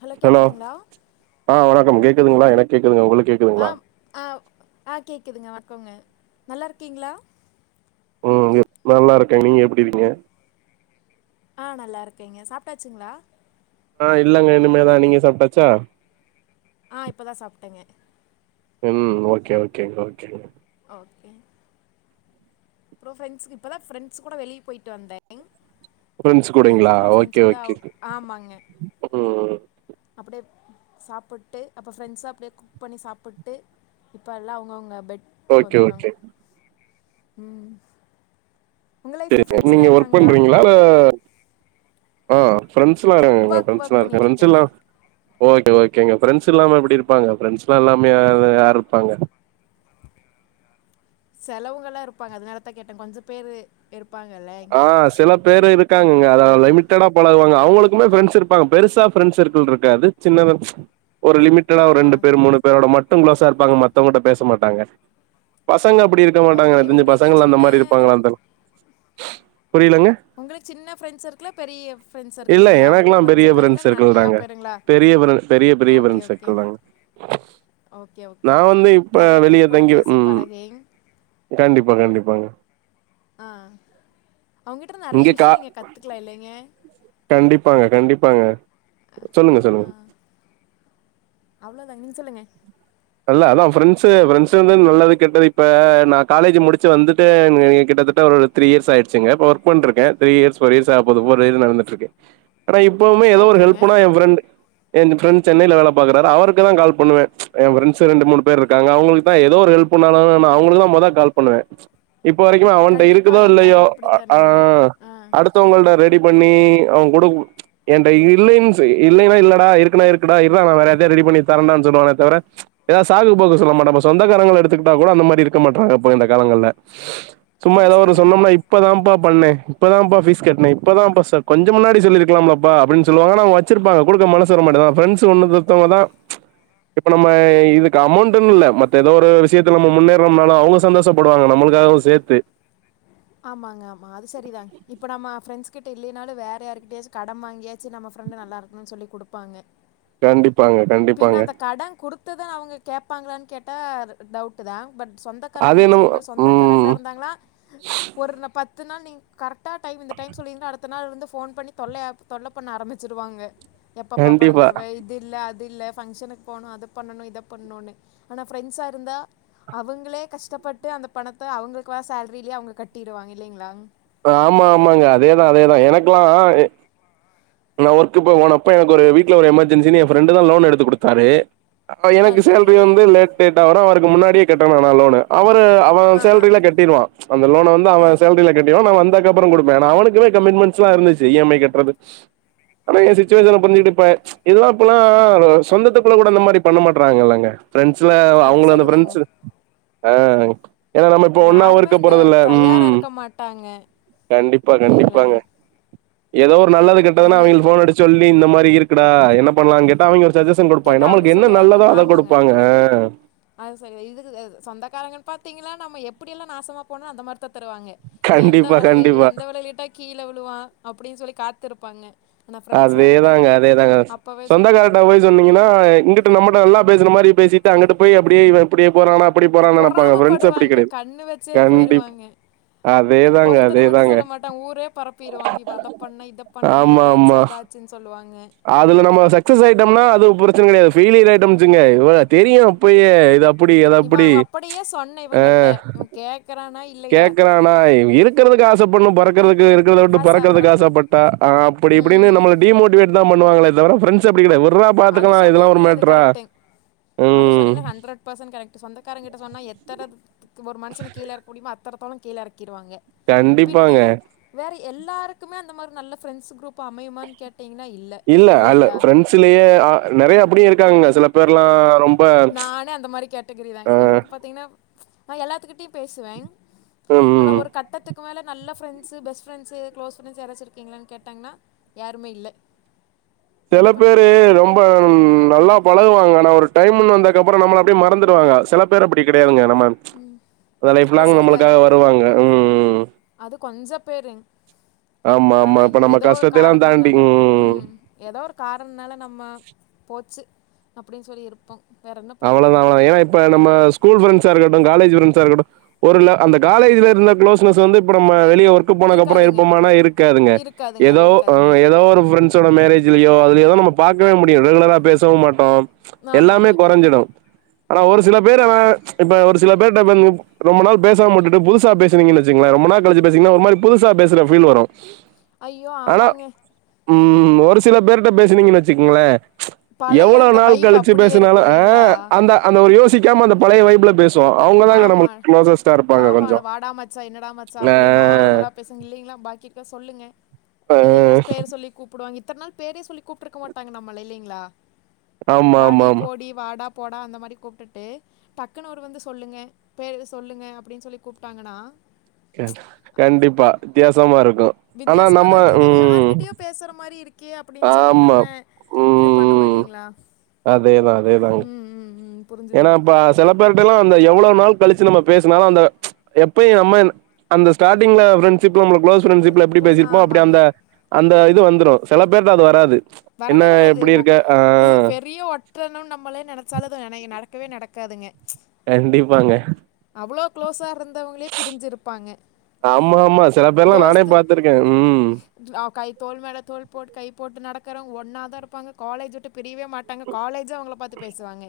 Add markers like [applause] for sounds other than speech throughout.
Hello கேக்குதுங்ளா கேக்குதுங்ளா எனக்கு கேக்குதுங்க உங்களுக் அ அ அ கேக்குதுங்க வணக்கோங்க நல்லா இருக்கீங்ளா ம் நல்லா இருக்கேங்க நீங்க எப்டி இருக்கீங்க அ நல்லா இருக்கேங்க சாப்ட்டாச்சுங்ளா அ இல்லங்க இனிமேதா நீங்க சாப்ட்டாச்சா அ இப்பதா சாப்ட்டேங்க ம் ஓகே ஓகேங் ஓகேங்க ஓகே அப்றோ ப்ரெண்ட்ஸ் இப்பதா ஃப்ரெண்ட்ஸ் கூட வெளிய போயிட்டு வந்தே ஃப்ரெண்ட்ஸ் கூடிங்ளா ஓகே அவு- ஓகேங்க ம் அப்டியே சாப்பிட்டு அப்றோ ஃப்ரெண்ட்ஸா அப்டியே குக் பண்ணி சாப்பிட்டு இப்ப எல்லா அவங்கவுங்க பெட் ஓகே ஓகே ம் உங்கள் செரி லைஃப்பில் செரி ஃப்ரெண்ட்ஸ் நீங்க எல்லாம் ஒர்க் இருக்காங்களா பண்றீங்ளா இல்ல அ ஃப்ரெண்ஸ்லா எங்க ஒர்க் ஒர்க் ஃப்ரெண்ஸ்லா இருக் பண்ணிகிட்ருக்கேங்க ஃப்ரெண்ஸ்ல்லா ஓகே ஓகே ஓகேங்க ஃப்ரெண்ட்ஸ் இல்லாம எப்டி இருப்பாங்க ஃப்ரெண்ட்ஸ்லா இல்லாமையா யார் இருப்பாங்க [unintelligible] செலவுங்கல்லா இருப்பாங்க அதனாலத்தா கேட்ட கொஞ்ச பேரு இருப் அ சில பேரு இருக்காங்க அத அது லிமிட்டடா பழகுவாங்க அவங்களுக்குமே ஃப்ரெண்ட்ஸ் இருப்பாங்க பெருசா ஃப்ரெண்ஸ் சர்க்கிள் இருக்காது சின்னதா ஒரு லிமிட்டடா ஒரு ஆமா. ரெண்டு பேர் மூணு பேரோட மட்டு க்ளோசா இருப்பாங்க மத்தவங்ட்ட பேச மாட்டாங்க பச பசங்க அப்டி இருக்க மாட்டாங்க ஓகே. எனக்கு தெரிஞ்சி உங்களுக்கு பசங்கலா அந்த மாரி சின்னதா? இருப்பாங்ளான்னு தெர்ல புரிலங்க உங்ளுக்கு சின்ன ஃப்ரெண்ட்ஸ் சர்க்குலா பெரிய ஃப்ரெண்ட்ஸ் இல்ல சர்க்குலுங்ளா எனக்குலா பெரிய கொஞ்ச பேருங்ளா ஃப்ரெண்ட்ஸ் இல்ல சர்க்கிள் நெறையா தாங்க பேருங்ளா பெரிய ஃப்ரெ பெரிய பெரிய ஃப்ரெண்ஸ் சர்க்குல்தாங்க ஓகே ஓகேங்க நெறைய பேர்த்து கூட தங்கி பேசி ம் பழகி கண்டிப்பா கண்டிப்பாங்க அ அவுங்ககிட்ட இருந்து நெறைய இங்க கா விஷியோ நீங்க கத்துக்லா இல்லிங்க ப்பாங்க சொல்லுங்க சொல்லுங்க அவ்ளோதாங் நீங்க சொல்லுங்க இல்ல அதா ஃப்ரெண்ட்ஸ்சு ஃப்ரெண்ட்ஸ் வந்து நல்லது கெட்டது இப்ப நா காலேஜி முடிச்சு வந்துட்டு நீ கிட்டத்தட்ட ஒரு த்ரீ இயர்ஸ் ஆயிடுச்சுங்க இப்ப ஒர்க் பண்ட்ருக்க த்ரீ இயர்ஸ் போர் இயர்சாக போது ஃபோர் இயர் நடந்திட்டிருக்கு ஆனா இப்பவுமே ஏதோ ஒரு ஓகேங்க. ஹெல்ப்புனா ஏ ஃப்ரெண்ட்டு ஏ ஃப்ரண்ட்ஸ் சென்னைல வேல பாக்ராரு அவருக்குதா கால் பண்ணுவ ஏ ஃப்ரெண்ட்ஸ்சு ரெண்டு மூணு பேர் இர்க்காங்க அவுங்ளுக்குதா ஏதோ ஒரு ஹெல்ப் புண்ணானு நா அவங்ளுக்குதா மொத கால் பண்ணுவே இப்ப வரைக்குமே அவன்ட கண்டிப்பா இருக்குதோ இல்லையோ எல்லாருமே அ அ அப்படித்தானேங்க. ஆ. அடுத்தவங்கள் ட ரெடி பண்ணி அவ குடுப் ச் என்ட இல்லைன்ஸ் இல்லைனா இல்லடா இருக்குனா இருக்குடா இர்ரா நா வேற யார்டையாது ரெடி பண்ணி தரேண்டான் சொல்லுவானே தவர ஏதா சாக்கு போக்கு சொல்ல மாட்டான்ப்ப சொந்த காரங்கல எடுத்துக்ட்டா கூட அந்த மாரி இருக்க மாட்றாங்க இப்ப இந்த காலங்கள்ல சும்மா அது ஏதா ஒன்னு சரிதாங்க. சொன்னம்னா இப்பதாப்பா பண்ணே இப்பதாப்பா பீஸ் கட்னே இப்பதாப்பா ஸ்ச கொஞ்ச முன்னாடி சொல்லிருக்கலாம்லப்பா அப்டினு சொல்வாங்க ஆனா வச்சிருப்பாங்க குடுக்க க மனசு வர மாட்டது ஆனா பிரெண்ட்ஸ்சு ஒண்ணுத்தத்தவங்கதா ச் இப்ப நம்ம இதுக்கு அமௌண்ட்னுல மத்த ஏதோ ஒரு விஷ்யத்த நம்ம முன்னேறம்னாலு அவுங்க சந்தோஷப்படுவாங்க நம்ம க்காகவு சேத்து ஆமாங்க ஆமா அது செரிதாங் இப்ப நம்ம ப்ரெண்ட்ஸ் கிட்ட இல்லேனாலு வேற யாருகிட்டையாச்சு கடம் வாங்கியாச்சு நம்ம ப்ரெண்டு நல்லாருக்குனு சொல்லி குடுப்பாங்க கண்டிப் பின்ன அந்த கட குடுத்ததா அவுங்க கேப்பாங்ளான் கேட்டா டவுட்டுதா பட் சொந்தக்காரங்க அது நீங்க என்னமோ சொன்ன மாரி சொந்தக்காரங்ளா ம் இருந்தாங்ளா ஒரு ர பத்து நாள் நீங் கரெட்டா டைம் இந்த டைம் சொல்லீங்னா அடுத்த நாள் வந்து ஃபோன் பண்ணி தொல்லையாப் தொல்ல பண்ண ஆரம்மிச்சுடுவாங்க எப்ப பா பணந் கண்டிப்பா. தருவ இது இல்ல அது அது இல்ல பங்கஷனுக் போனு அத பண்ணணு இத பண்ணுனு ஆனா பிரெண்ட்ஸா இருந்தா அவங்களே கஷ்டப் பட்டு அந்த பணத்த அவங்ளுக்கு வர சேல்ரிலியே அவுங்க கட்டிடுவாங்க இல்லைங்ளா ஆமா ஆமாங்க அதேதா அதேதா எனக்லா நா ஒர்க்கு போ போனப்ப எனக்கு ஒரு வீட்ல ஒரு எமர்ஜென்சின் எ ஃப்ரெண்டு தா லோன் எடுத்து குடுத்தாரு ஆ எனக்கு சரிங்க சேல்ரி வந்து லேட் லேட்டா வரு அவருக்கு முன்னாடியே கட்டனானு நா லோனு அவ ப்ப அவ ஆ ஆ சேல்ரில கட்டிருவா ச் அந்த லோன வந்து ஆ அவ ஆ சேல்ரில கட்டிருவா நா வந்தாட் க்கப்றோ கொடுப்பே நா அவனுக்கு கமிட்மெண்ட்ஸ்லா இருந்துச்சு ஈ எம் ஐ கட்றது ஆனா என் சுச்சுவேஷன புரிஞ்சுக்கிட்டு இப்ப ப்ச் இதுல இப்பெல்லா சொந்தத்துக்குள்ள கூட இந்த மாதிரி பண்ண மாட்றாங்கல்லங்க ஃப்ரெண்ட்ஸ்ல அது அவங்களு அந்த சரிதாங்க ஃப்ரெண்ட்ஸ் ஆஹ் ஏன்னா நம்ம இப்ப ஒன்னா யாருமே இருக்கு அந்த போறது இல்லை தயாரா ம் இருக்க மாட்டாங்க கண்டிப்பா இல்லைங்களாங் கண்டிப்பாங்க ஏதோ ஒரு நல்லது கெட்டதுனா நம்ம அவங்களுக்கு போன் அடிச்சு சொல்லி இந்த மாரி இருக்குடா என்ன பண்ணலானு கேட்டா அவங்க ஒரு சஜஷன் குடுப்பாங்கே கேட்டா அவங்க நம்மளுக்கு என்ன சொல்லுவாங்க நல்லதோ அத ஆமாங்க குடுப்பாங்க அது செரி இதுக் சொந்தக்காரங்க பாத்தீங்கன்னா நம்ம எப்டி எல்லா நாசமா போணு அந்த மாரிதா தருவாங்க இவ எந்த கண்டிப்பா வலைய கண்டிப்பா எந்த வலையலிட்டா கீழ விழுவா அப்டின்னு சொல்லி காத்திருப்பாங்க ஆனா ஃப்ரெண்ட்ஸா அதே தாங்க இருந்தாங்கன்னா அதே தாங்க அப்பவே சொல்லுவாங்க சொந்தகாரண்ட போய் சொன்னீங்கனா இங்குட்டு நம்ம நல்லாப் பேசிற மாரி பேசிட்டு அங்குட்டு போய் அப்டியே இவ இப்டியே போறானா அப்டி போறான்னு நெனப்பாங்க பொறாம ஃப்ரெண்ட்ஸ் அப்டி படுவாங்க கெடையாது கண்ணு வச்சே கண்டிப் போயிருவாங்க அதேதாங்க ஒருத்தர மட்டு அதேதாங்க சொல்ல மாட்டே ஊரே பரப்பிருவாங்க இ அத பண்ண இத பண்ணுன ஆமா இத சோ ஆமா அதாச்சுனு சொல்லுவா அதுல நம்ம சக்சஸ் ஆயிட்டோம்னா அது பிரச்சன கெடையாது ஃபெய்லியர் அயிட்டோம் வச்சுகங்க அ தெரியு அப்பயே இது இப்டி எது இவன் அப்டி அவங்க ச் அப்படியே சொன்னேன் இவங்கிட்ட அஹ் இவன் கேக்குறானா இல்லையா கேக்றானா இருக்கிறத து ஆசைப்படணு பறக்கறதுக்கு இருக்கறத விட்டு காசு பறக்கறதுக்கு சாப்பிடக்கூடாது ஆசப்பட்டா அப்டி இப்டின்னு ம் நம்மள டிமோட்டிவேட் பண்ணுவாங்களே தவிர ஃப்ரண்டஸ் அப்டி கெடையாது விட்ரா அது பாத்துக்கலாம் இதுலா ஒரு சொன்னீங்களே அது மேட்ரா கரெக்ட்டு அது ம். சொன்னீங்கனா ஹண்றடு ஃபர்சன்ட் கரெக்ட் சொந்தக்காரங்க கிட்ட சொன்னா எத்த ஒரு மனுஷன கீழறக்க முடியுமா அத்தனதோலோ கீழ இறக்கிடுவாங்க பின்ன கண்டிப்பாங்க. வேற எ எல்லாருக்குமே அந்த மாரி நல்ல ஃப்ரண்ட்ஸ் குரூப் அமையுமான்னு கேட் இல்ல அல்ல ஃப்ரெண்ட்ஸ்லேயே நெறைய அப்டியே இருக்காங்க சில பேர்லா ரொம் நானே அந்த மாரி கேட்டகிரி தாங்க எனக்கு பாத்தீங்கன்னா நா எல்லாத்துக்கிட்டயு பேசுவே ம். ஆனா ம். ஒரு கட்டத்துக் க்கு மேல நல்ல friends best friends close friends யாராச்சு இருக்கீங்களான்னு கேட்டாங்னா யாருமே இல்ல [inaudible] என்ன சில பேரு பண்றது ரொம்ப நல்லா பழகுவாங்க ஒரு டைம்னு வந்ததுக்கு அப்புறம் நம்மள அப்டியே மறந்துடுவாங்க சில பேர் அப்படி கெடையாதுங்க நம்ப ப்ச் லைப் அது லாங் சரிதான் நம்மளுக்காக வருவாங்க உம்ம் அது கொஞ்சப் பேரு ஆமா, ஆனா ஆமா. இப்ப நம்ம எதோ ஒரு கஷ்டத்தைலாம் தாண்டி காரணனால ம். உம் எதோ ஒரு கார ணம்னால நம்ம போச்சு அப்டின்னு சொல்லி இருப்போ அவ்ளதான்ங்க ஏன் இப்ப நம்ம ஸ்கூல் ஃப்ரண்ட்ஸா இருக்கட்டும் காலேஜ் ஃப்ரெண் ச இருக்கட்டும் ஒரு லெ அந்த காலேஜ்ல இருந்த குளோஸ்னஸ் வந்து இப்ப நம்ம வெளியே ஒர்க் போனக் அப்புறம் இருக்காதுங்க இருப்போமானா இருக்காதுங்க இருக்காதுங்க ஏதோ அது இருக்காதுங்க ஹ் ஏதோ ஒரு பிரண்ட்ஸோட மேரேஜ்லயோ அது ஏதோ நம்ம பாக்கவே முடியாத் ரெகுலரா பேசவு மாட்டோ எல்லாமே ஆமாங்க கொறஞ்சிடு ஆனா ஒரு சில பேர் அவ ப்ச் இப்ப ஒரு சில பேர்ட ப்ப ரொம்ப நாள் பேசாம விட்டுட்டு புதுசா பேசுனீங்கனு வச்சுக் ரொம்ப நாள் கழிச்சு பேசுனிங்கனா ஒரு மாரி புதுசா பேசுற ஃபீல் வரு ஐயோ ஆமாங்க உம் ஒரு சில பேர்கிட்ட பேசுனீங்கன்னு வச்சுக்கோங்ளே பழைய அந்த வைப் அப்டியே இருக் அஹ் அந்த அந்த ஒரு யோசிக்காம அந்த பழைய வைப்ல பேசுவோ அவங்கதாங்க ஆமா நம்மளுக்கு க்ளோசஸ்ட்டா இருப்பாங்க ஆமாட கொஞ்சோ வாடாமச்சா என்னடா மச்சா ஆ அப்டி நார்மலா பேசுங்க இல்லைங்ளா பாக்கிக்க சொல்லுங்க ஆ இல்லிங்க பேர சொல்லி கூப்பிடுவாங்க இத்தன் நாள் பேரே சொல்லி கூப்ட்ருக்க மாட்டாங்க நம்மள இல்லிங்களா ஆமா வாடி ஆமா ஆமா போடி வாடா போடா அந்த மாரி கூப்டுட்டு டக்குன்னு ஒரு வந்து சொல்லுங்க பேர் இது சொல்லுங்க அப்டின்னு சொல்லி கூப்டாங்கன்னா கண்டிப்பா வித்தியாசமா இருக் வித்தியாசமா தா இருக்கது யார்கிட்டயோ பேசுற மாரி இருக் கே அப்டின்னு சொல்லி ஆமா நம்ம இது பண்ணுவோ இல்லிங்ளா தா அதேதாங்க ஏன்னா இப்ப சில பேரிட்ட எல்லா அந்த எவ்ளோ நாள் கழிச்சி நம்ம பேசுனாலு அந்த எப்பய நம்ம அந்த ஸ்டார்ட்டிங்ல பிரெண்ட்ஷிப் ம் குளோஸ் பிரண்ட்ஷிப்ல எப்டி பேசிருப்போ அடி ஆமாங்க அந்த அந்த இது வந்துரு சில பேர்ட அது வராது என்ன வரவே வராது எப்டி ஓ இருக்க ஆ பெரிய ஒற்றனும் நம்மளே நெனைச்சாலும் நென நட க்கவே நடக்காதுங்க கண்டிப்பாங்க அவ்ளோ க்ளோஸா இருந்தவங்களே பிரிஞ்சிருப்பாங்க ஆமா ஆமா சில பேர்ல்லா நானே தோஸ்து பாத்துருக்கே உம் கை தோல் மேல தோல் போட்டு கை போட்டு நடக்கறவங்க ஒன்னாதா இருப்பாங்க காலேஜ் விட்டு பிரியவே மாட்டாங்க காலேஜு அவங்கள பாத்து பேசுவாங்க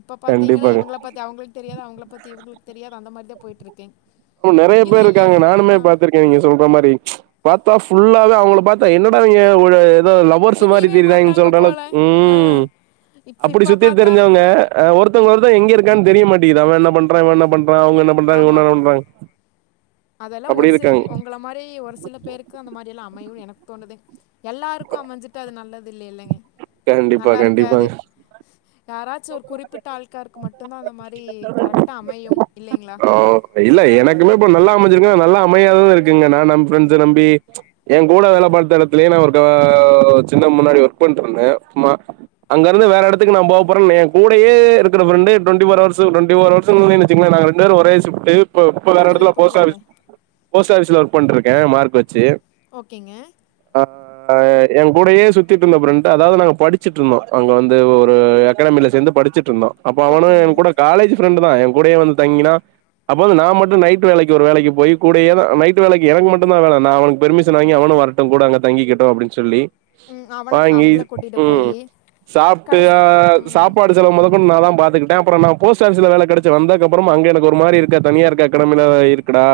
இப்ப பாத்தீங்கன்னா கண்டிப்பாங்க. இவங்கள பத்தி அவங்களுக்கு தெரியாது அவங்கள பத்தி இவங்களுக்கு தெரியாது அந்த மாதிரிதா போயிட்டு இருக்கு நெறைய பேரு இருக்காங்க நானுமே பாத்துருக்கேன நீங்க சொல்ற மாரி பாத் தா ஃபுல்லாவே அவங்கள பாத்தா என்னடா இவங்க ஒரு அத லவ்ர்ஸ் மாரி பிரியவே திரியுறாங்க மாட்டாங்க சொல்ற போல் அளவுக்கு ஆ உம் இப்போ அப்டி இப்போ சுத்தி பார்த்தா தெரிஞ்சவங்க ஒருத்தவங்க ஒருத் த எங்க இருக்கான்னு தெரிய மாட்டிங்து அவ என்ன பண்றான் இவ என்ன பண்றான் அவுங்க என்ன பண்றா ஒன்னோட ஒன்னா அதெல்லா ஒரு சிலவ உங்கள மாரி ஒரு சில பேருக்கு அந்த மாரி எல்லாம் அ மையு எனக்கு தோணது எல்லாருக்கு அமைஞ்சிட்டு அது நல்லது இல்ல இல்லேங்க கண்டிப்பா கண்டிப்பாங்க யாராச்சு ஒரு குறிப்பிட்ட ஆள்காருக்கு மட்டுந்தா அந்த மாரி கரெக்ட்டா அமையும் இல்லைங்ளா ஆ இல்ல எனக்குமே இப்ப நல்லா அமைச்சிருக்கு நல்லா அமையாதாது இருக்குங்க நா நம் பிரெண்டஸ நம்பி என் கூட பாத்த இடத்திலே நா ஒருத்த சின்ன முன்னாடி ஒர்க் பண்ணிட்டுருந்தே சும்மா அங்க இருந்து வேற இடத்துக்கு நா போ றயிலே என் கூடயே இருக்கிற பிரண்ட்டு டுவெண்ட்டி போர் ஹௌர்ஸ் ம் டுவெண்ட்டி போர் ஹௌர்ஸ்ன்னு வச்சுக்கோங்களே நாங்க ரெண்டுபேரு ஒரே ஷிப்ட்டு இப்ப வேற எடத்துல புரிஞ்சுதுங்க போஸ்ட் புரிஞ்சுதுங்க ஆஸ் போஸ்ட் ஆபீஸ்ல ஒர்க் பண்ட்ருக் கே மார்க் வெச்சி ஓகேங்க ஆஹ் ஆஹ் எங் கூடயே சுத்திட்டு இருந்த பிரண்ட்டு அதாவது அங்க நாங்க படுச்சுட்டு இருந்தோ அங்க வந்து ஒரு அகாடமில சேர்ந்து படிச்சுட்டு இருந்தோ அப்போ அவனு ஓகேங்க என் கூட காலேஜ் ஃப்ரெண்டுதா என் கூடயே வந்து தங்கினா அப்ப வந்து நா மட்டு நைட் வேலைக்கு ஒரு வேலைக்கு போய் கூடயே நைட் வேலைக்கு எனக்கு மட்டுதா வேல நா அவனுக்கு பெர்மிஷன் வாங்கி அவ வரட்டு கூட அங்க தங்கிக்கட்டு அப்படின் சொல்லி ம் அவன வாங்கி அவங்கள கூட்டிட்டு ம் போயி சாப்ட்டு கடைசி அ ம் சாப்பாடு செலவு மொத கொண்டு நா தா பாத் அதுக்கு தா அப்பற நா போஸ்ட் ஆபிஸ்ல வேல கெடச்சு வந்தகப்புற அங்க எனக்கு ஒரு மாரி தனியா இருக்க அகாடமில இருக்குடா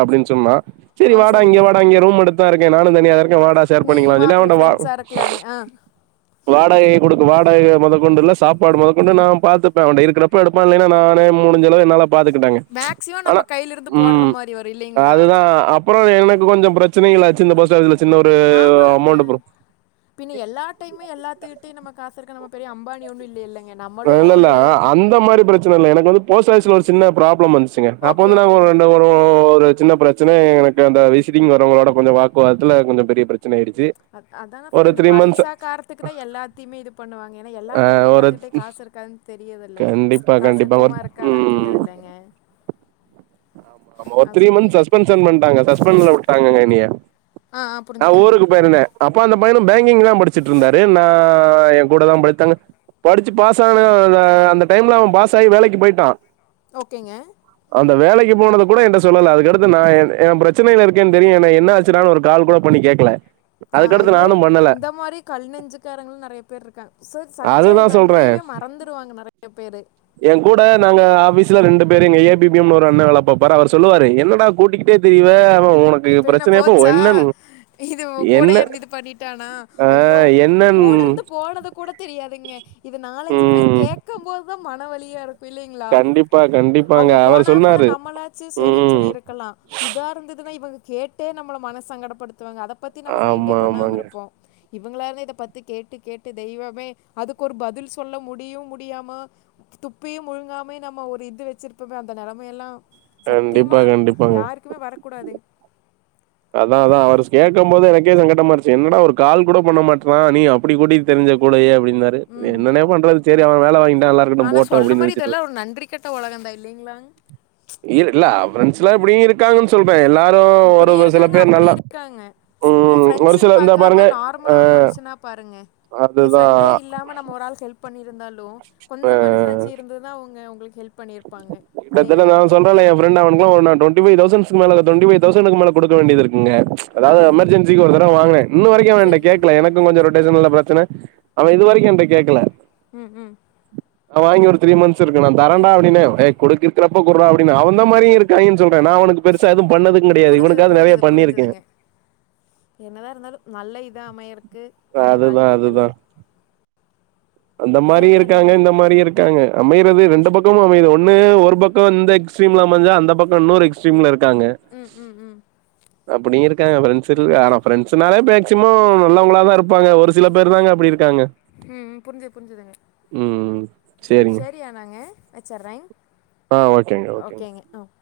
செரி ஆ வாடா இங்கே சரிங்க வாடா இங்க ரூம் எடுத்தா இருக்கே நானு தனியா வாடா சேர் நீ பண்ணிக்கலா சொல்லி அப்படி அவன்ட வா ஃப்ரெண்ட்ஸா இருக்கலான்னு ஆ வாடகை குடுக்கு வாடகை மொத கொண்டுல்ல சாப் மொத கொண்டு நா பாத்துப்ப அவன்ட இருக்கிறப்ப எடுப்ப இல்ல நானே முடிஞ்ச அளவு என்னால பாத்துக்கிட்டாங்க மேக்சிமம் நம்ம ஆனா கையிலிருந்து போடுற ம் மாரி வரு இல்லைங்களா அதுதா அப் அப்புற எனக்கு கொஞ்சோ பிரச்சனைகளாச்சு இந்த போஸ்ட் ஆபிஸ்ல ஆமாங்க பின்ன எல்லா டைமே எல்லாத்துக்கிட்டயு நம்ம காசு இருக்க நம பெரிய அம்பானி ஒன்னு இல்லல இல்லல்ல அந்த மாரி பிரச்சனை இல்ல எனக்கு வந்து போஸ்ட் ஆபிஸ்ல ஒரு சின்ன ப்ராப்ளம் வந்துச்சு ச்சுங்க அப்ப ஓகே வந்து நாங்க ஓகே ரெண்டு ஒரு சின்ன பிரச்சனை எனக்கு அந்த விசிட்டிங் வரவங்களோட கொஞ்சோ வாக்குவாதத்தில கொஞ்சோ பெரிய பிரச் அதான சொல்றே இந்த பைசா காரணத்துக்கு தா எல்லாத்தையுமே இது பண்ணுவாங்க ஏன்னா எல்லா ஆ டைமே ஒரு எல்லாத்துட்டயு காசு இருக்காதுன் தெரியதில்ல கண்டிப்பா காசு கண்டிப்பா ஒரு இருக்கோமா இருக்காதா ம் தெரியாதுல்லங்க ஒரு த்ரீ மந்த் சஸ்பென்ஷன் பண்ணிட்டாங்க சஸ்பென்ல உட்டாங்கங்க என்னய ஆ ஆ நா புரிஞ்சுதுங்க ஊருக்கு போயிருந்தே அப்ப அந்த பயனு பேங்கிங்தா படிச்சுட் இருந்தாரு நா எ கூட தா படித்தாங்க படிச்சு பாஸ் ஆனா அந்த டைம்ல அவன் பாஸ் ஆயி வேலைக்கு போய்ட்டா ஓகேங்க வேலைக்கு போனது கூட ஏன்ட சொல்லல அதுக்கடுத்து நான் ஏ பிரச்சனைள இருக்கேன் தெரியு என்னாச்சுனாளு ஒரு கால் கூட பண்ணி கேக்கல ஆ அதுக்கடுத்து ஐயோ நானு பண்ணல இந்த மாரி கல் நெஞ்சுக்காரங்களு நெறய பேர் இருக்காங்க சோ சஞ்ச அதுதா சொல்றே நன்றியவே மறந்துருவாங்க நெறய பேரு எ கூட நாங்க ஆபீ ரெண்டு பேரு எங்க ஏபி பி எம் னு ஒரு அண்ண வேல பாப்பார் அவர் சொல்லுவாரு என்னடா கூட்டிக்கிட்டே திரீவ இப்ப என்ன போச்சா இதுவு என்ன கூடயே இருந்து இது பண்ணிடானா ஐயோ என்னன் கூட இருந்து போனத கூட தெரியாதுங்க இது நாலஞ்சு பேர் ம் கேட்க போதுதா மன வலியா இருக்கு இல்லைங்களா கண்டிப்பா கண்டிப்பாங்க அவங்க அவர் போனா கூட சொன்னாரு நம்மளாச்சு சரின் ம் சொல்லி இருக்கலா இதா இருந்து இவங்க கேட்டே நம்மள மன சங்கடப்படுத்துவாங்க அத பத்தி நம்ம மைண்டே ஆமா பண்ணாம ஆமாங்க இருப்போ இவங்களால இத பத்தி கேட்டு கேட்டு தெய்வமே அதுக்கு ஒரு பதில் சொல்ல முடியு முடியாம துப்பியு முழுங்காமயு நம்ம ஒரு இது வச்சிருப்போமே அந்த நெலமயெல்லா சத்தியமா கண்டிப்பா கண்டிப்பாங்க யாருக்குமே வரக்கூடாதுங் அதா அதா அவர் கேக்க போது எனக்கே சங்கட்டமா இருச்சு என்னடா ஒரு கால் கூட பண்ண மாற்றா நீ அப்படி கூட்டிகிட்டு திரிஞ்ச ங்க கூடயே அப்படி இருந்தாரு வேற ம் என்னண்ணே பண்றது சரி அவர் வேல வாங்கி ஆனா சொல்ற மாரி இதெல்லா ஒரு நன்றி கெட்ட உலகந்தா இல்லைங்களா இல்ல ஃபிரண்ட்ஸ்லா இப்டி இருக்காங்கன் சொல்றே எல்லா இப்படியு இருக்காங்க அப்படியு இருக்காங்க நீ ம் ஒரு ஃபிரண்ட்ஸ்ன் சில இந்த பாக்காம பாருங்க ஆ நார்மலா ஒரு மனுஷனா பார் பாருங்க இது அதுதா ஃபிரண்டே இல்லாம நம்ம ஒரு ஆள் ஹெல்ப் பண்ணிருந்தாலு கொஞ்சோ மனசாச்சி இருந்துதா அவங்க உங்களுக்கு ஹெல்ப் பண்ணியிருப்பாங்க கிட்டதட்ட நா இல்லைங்களாங் சொல்றனே என் ஃபிரண்டு அவனுக்கல்லா ஒரு டுவெண்ட்டி ஃபைவ் தௌசன் ரூம் வாடக டுவெண்ட்டி ஃபைவ் தௌசனுக்கு மேல குடுக்க வேண்டியதுருக்கு ங்க ஆ அதாவது எமர்ஜென்சிக்கு ஒரு தடவ வாங்க இன்ன வரைக்கு அவன் என்ட்ட சரி கேக்கல எனக்கு கொஞ்சோ ரோட் [unintelligible] பிரச்சனை அவ இது வரைக்கு என்ட்ட கேக்கல ம் ம் வாங்கி ஒரு த்ரீ மந்த்ஸ் இருக்கு நா தரண்டா அப்படின்னே ஏ குடு இருக்குறப்ப குடுறா அப்படின் அந்த மாரியு இருக்காய்ங்க சொல்ற நா அவனுக்கு பெருசா எதுவு பண்ணதுக்கு கெடயாது இவனுக்காவது நெறய பண்ணிருக்கே என்னதா இருந்தாலு நல்ல இதா அமையருக்கு இனி அதுதா அதுதா வாழ்த்துக்கள்ங்க அந்த சரி மாரியு இருக்காங்க அண்ணாங்க இந்த மாரியு இருக்காங்க அமையறது ரெண்டு பக் கமு அமையுது ஒன்னு ஒரு பக்கோ இந்த எக்ஸ்ட்ரீம்ல அமசா அந்த பக்கோ இன்னோரு எக்ஸ்ட்ரீம்ல இருக் காங்க ம் ம் ம் அப்டி இருக் காங்க ஃபிரெண்ட்ஸ் ஆனா பிரெண்ட்ஸ்னாலே மேக்சிமம் நல்லவங்கள தா இருப்பாங்க ஒரு சில பேர் தாங்க அப்டி இருக் உஹம் புரிஞ்சுது புரிஞ்சுதுங்க ம் உம் சேரிங்க சரியானாங்க வச்சர்றே ஆ ஓகேங்க ஓகேங்க ஓகே